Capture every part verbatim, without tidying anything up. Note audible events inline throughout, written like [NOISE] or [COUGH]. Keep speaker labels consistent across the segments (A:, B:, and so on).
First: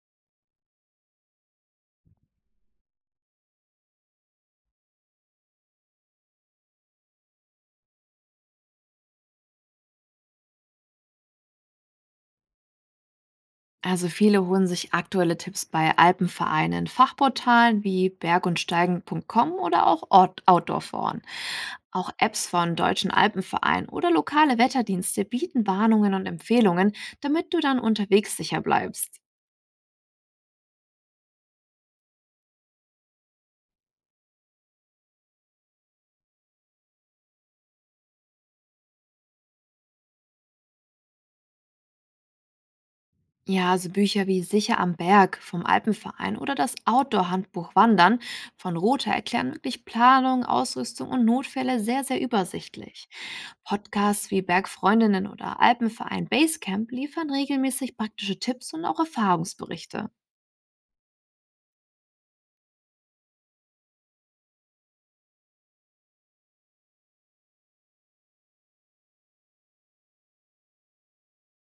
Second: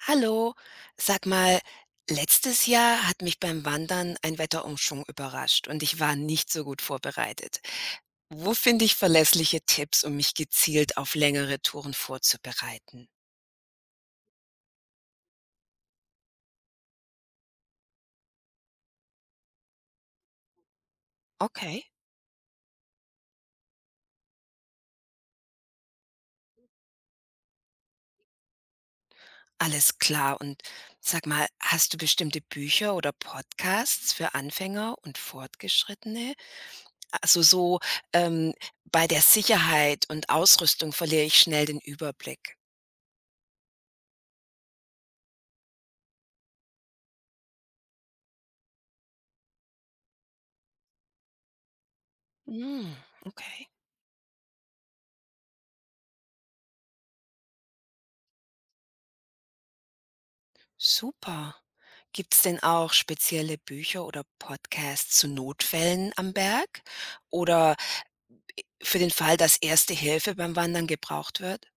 A: Hallo, sag mal, letztes Jahr hat mich beim Wandern ein Wetterumschwung überrascht und ich war nicht so gut vorbereitet. Wo finde ich verlässliche Tipps, um mich gezielt auf längere Touren vorzubereiten?
B: Also viele holen sich aktuelle Tipps bei Alpenvereinen, Fachportalen wie berg und steigen Punkt com oder auch Out- Outdoor-Foren.
A: Okay,
B: Auch Apps von deutschen Alpenvereinen oder lokale Wetterdienste bieten Warnungen und Empfehlungen, damit du dann unterwegs sicher bleibst.
A: alles klar. Und sag mal, hast du bestimmte Bücher oder Podcasts für Anfänger und Fortgeschrittene? Also so ähm, bei der Sicherheit und Ausrüstung verliere ich schnell den Überblick.
B: Ja, also Bücher wie Sicher am Berg vom Alpenverein oder das Outdoor-Handbuch Wandern von Rother erklären wirklich Planung, Ausrüstung und Notfälle sehr, sehr
A: Hm,
B: übersichtlich.
A: okay.
B: Podcasts wie Bergfreundinnen oder Alpenverein Basecamp liefern regelmäßig praktische Tipps und auch Erfahrungsberichte.
A: Super. Gibt's denn auch spezielle Bücher oder Podcasts zu Notfällen am Berg oder für den Fall, dass Erste Hilfe beim Wandern gebraucht wird?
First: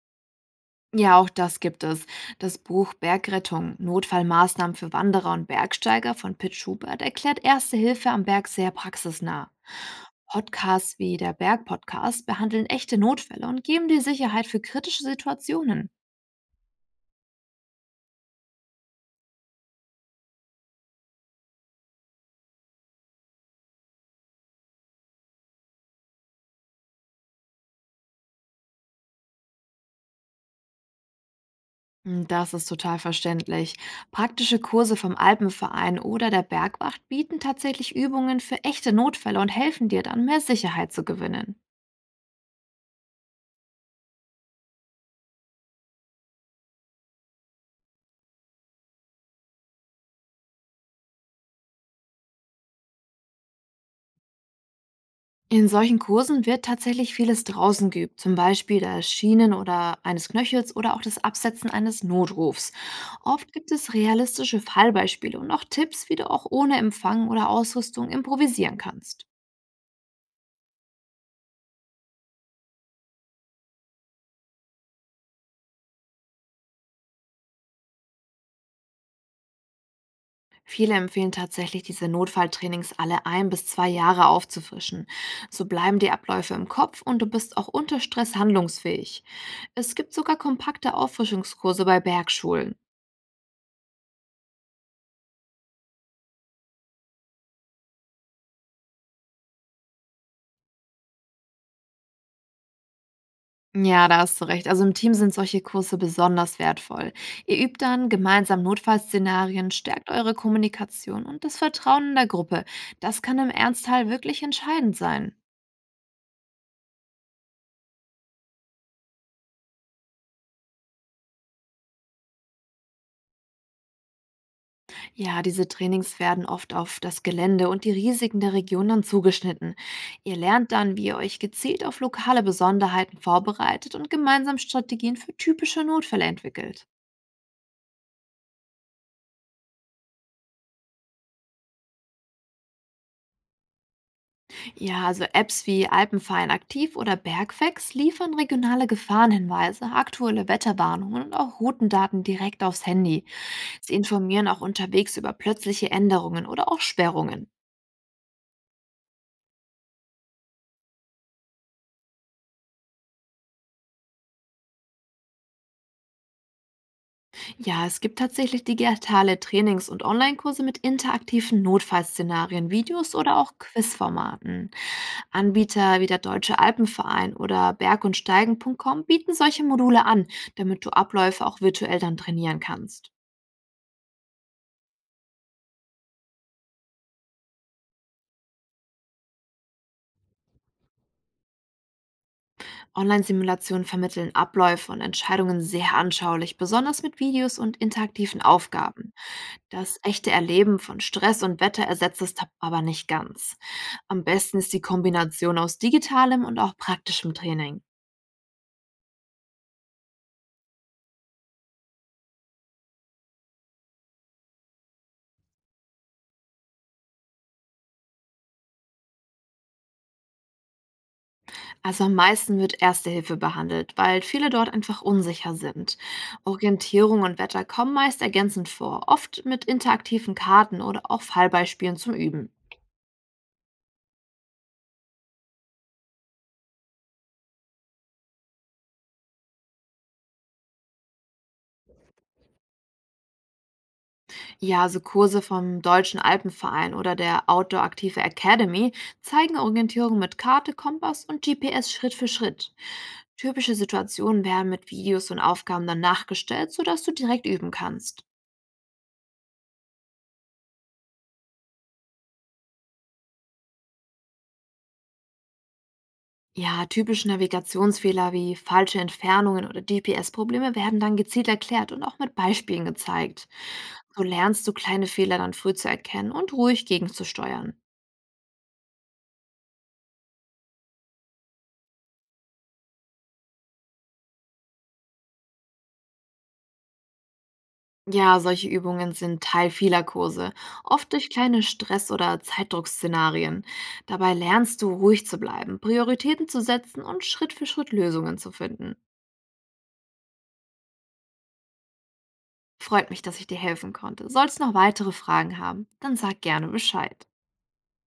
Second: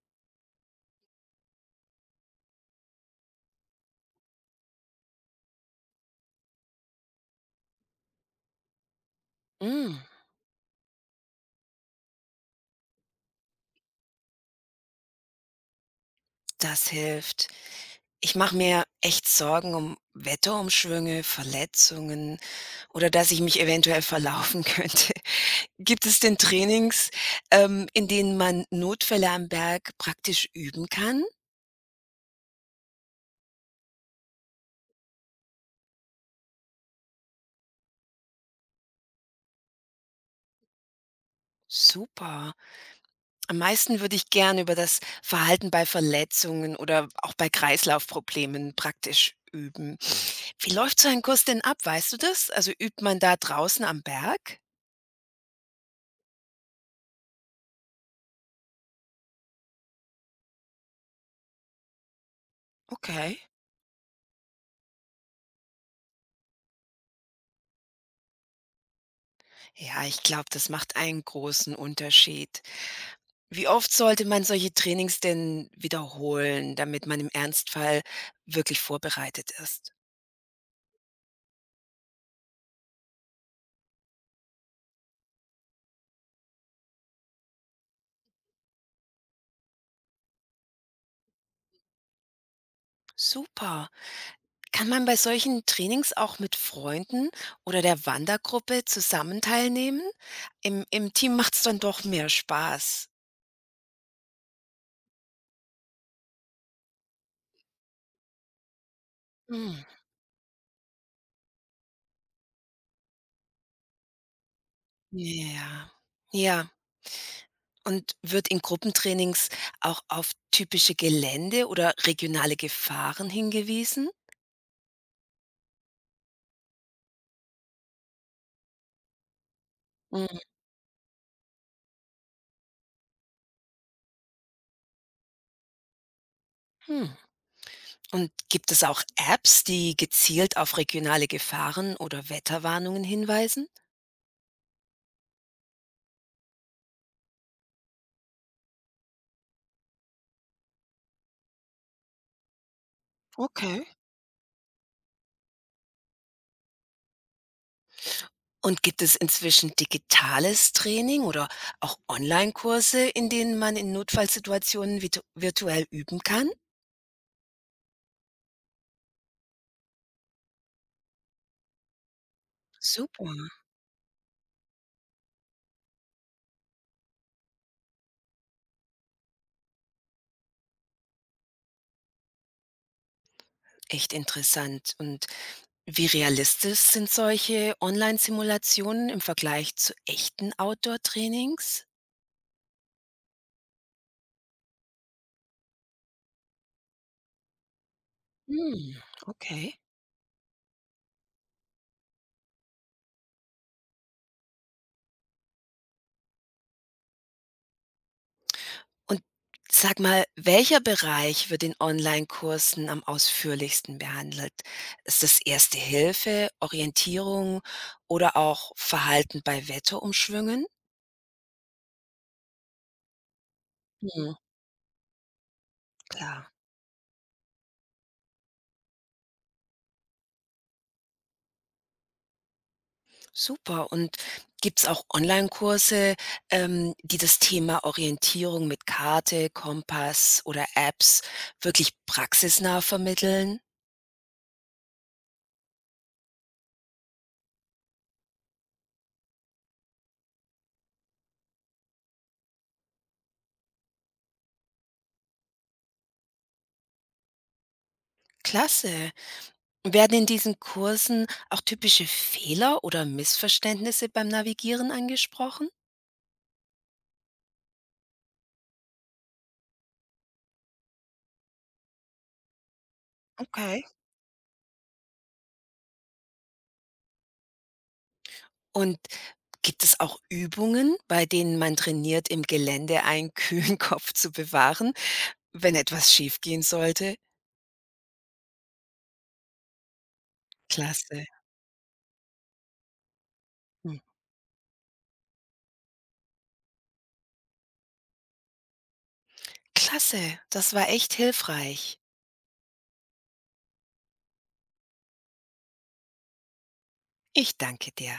B: Ja, auch das gibt es. Das Buch Bergrettung, Notfallmaßnahmen für Wanderer und Bergsteiger von Pitt Schubert erklärt Erste Hilfe am Berg sehr praxisnah.
A: Hm,
B: Podcasts wie der Berg-Podcast behandeln echte Notfälle und geben dir Sicherheit für kritische Situationen.
A: das hilft. Ich mache mir echt Sorgen um Wetterumschwünge, Verletzungen oder dass ich mich eventuell verlaufen könnte. [LAUGHS] Gibt es denn Trainings, ähm, in denen man Notfälle am Berg praktisch üben kann?
B: Hm. Das ist total verständlich. Praktische Kurse vom Alpenverein oder der Bergwacht bieten tatsächlich Übungen für echte Notfälle und helfen dir dann, mehr Sicherheit zu gewinnen.
A: Super. Am meisten würde ich gern über das Verhalten bei Verletzungen oder auch bei Kreislaufproblemen praktisch üben. Wie läuft so ein Kurs denn ab? Weißt du das? Also übt man da draußen am Berg?
B: In solchen Kursen wird tatsächlich vieles draußen geübt, zum Beispiel das Schienen oder eines Knöchels oder auch das Absetzen eines Notrufs.
A: Okay.
B: Oft gibt es realistische Fallbeispiele und auch Tipps, wie du auch ohne Empfang oder Ausrüstung improvisieren kannst.
A: Ja, ich glaube, das macht einen großen Unterschied. Wie oft sollte man solche Trainings denn wiederholen, damit man im Ernstfall wirklich vorbereitet ist?
B: Viele empfehlen tatsächlich, diese Notfalltrainings alle ein bis zwei Jahre aufzufrischen. So bleiben die Abläufe im Kopf und du bist auch unter Stress handlungsfähig. Es gibt sogar kompakte Auffrischungskurse bei Bergschulen.
A: Super. Kann man bei solchen Trainings auch mit Freunden oder der Wandergruppe zusammen teilnehmen? Im im Team macht's dann doch mehr Spaß.
B: Ja, da hast du recht. Also im Team sind solche Kurse besonders wertvoll. Ihr übt dann gemeinsam Notfallszenarien,
A: Mhm.
B: stärkt eure Kommunikation und das Vertrauen in der Gruppe. Das kann im Ernstfall wirklich entscheidend sein.
A: Ja, ja. Und wird in Gruppentrainings auch auf typische Gelände oder regionale Gefahren hingewiesen?
B: Ja, diese Trainings werden oft auf das Gelände und die Risiken der Region dann zugeschnitten. Ihr lernt dann, wie ihr euch gezielt auf lokale Besonderheiten vorbereitet und gemeinsam Strategien für typische Notfälle entwickelt.
A: Mhm. Und gibt es auch Apps, die gezielt auf regionale Gefahren oder Wetterwarnungen hinweisen?
B: Ja, also Apps wie Alpenverein aktiv oder Bergfex liefern regionale Gefahrenhinweise, aktuelle Wetterwarnungen und auch Routendaten direkt aufs Handy.
A: Okay.
B: Sie informieren auch unterwegs über plötzliche Änderungen oder auch Sperrungen.
A: Und gibt es inzwischen digitales Training oder auch Online-Kurse, in denen man in Notfallsituationen virtu virtuell üben kann?
B: Ja, es gibt tatsächlich digitale Trainings- und Online-Kurse mit interaktiven Notfallszenarien, Videos
A: Super,
B: oder auch Quizformaten. Anbieter wie der Deutsche Alpenverein oder berg und steigen Punkt com bieten solche Module an, damit du Abläufe auch virtuell dann trainieren kannst.
A: echt interessant. Und wie realistisch sind solche Online-Simulationen im Vergleich zu echten Outdoor-Trainings?
B: Online-Simulationen vermitteln Abläufe und Entscheidungen sehr anschaulich, besonders mit Videos und interaktiven
A: Hm,
B: Aufgaben.
A: okay.
B: Das echte Erleben von Stress und Wetter ersetzt es tab- aber nicht ganz. Am besten ist die Kombination aus digitalem und auch praktischem Training.
A: Und sag mal, welcher Bereich wird in Online-Kursen am ausführlichsten behandelt? Ist es Erste Hilfe, Orientierung oder auch Verhalten bei Wetterumschwüngen?
B: Also am meisten wird Erste Hilfe behandelt, weil
A: Hm,
B: viele dort einfach unsicher sind.
A: klar.
B: Orientierung und Wetter kommen meist ergänzend vor, oft mit interaktiven Karten oder auch Fallbeispielen zum Üben.
A: Super. Und gibt's auch Online-Kurse, ähm, die das Thema Orientierung mit Karte, Kompass oder Apps wirklich praxisnah vermitteln?
B: Ja, so Kurse vom Deutschen Alpenverein oder der Outdoor Aktive Academy zeigen Orientierung mit Karte, Kompass und G P S Schritt für Schritt. Typische Situationen werden mit Videos und Aufgaben dann nachgestellt, sodass du direkt üben kannst.
A: Klasse. Werden in diesen Kursen auch typische Fehler oder Missverständnisse beim Navigieren angesprochen?
B: Ja, typische Navigationsfehler wie falsche Entfernungen oder G P S-Probleme werden dann gezielt erklärt und auch mit Beispielen gezeigt.
A: Okay.
B: So lernst du kleine Fehler dann früh zu erkennen und ruhig gegenzusteuern.
A: Und gibt es auch Übungen, bei denen man trainiert, im Gelände einen kühlen [LAUGHS] Kopf zu bewahren, wenn etwas schiefgehen sollte?
B: Ja, solche Übungen sind Teil vieler Kurse, oft
A: Klasse.
B: durch kleine Stress- oder Zeitdruckszenarien.
A: Hm.
B: Dabei lernst du, ruhig zu bleiben, Prioritäten zu setzen und Schritt für Schritt Lösungen zu finden.
A: Klasse, das war echt hilfreich.
B: Freut mich, dass ich dir helfen konnte. Sollst noch weitere Fragen haben, dann sag gerne Bescheid.
A: Ich danke dir.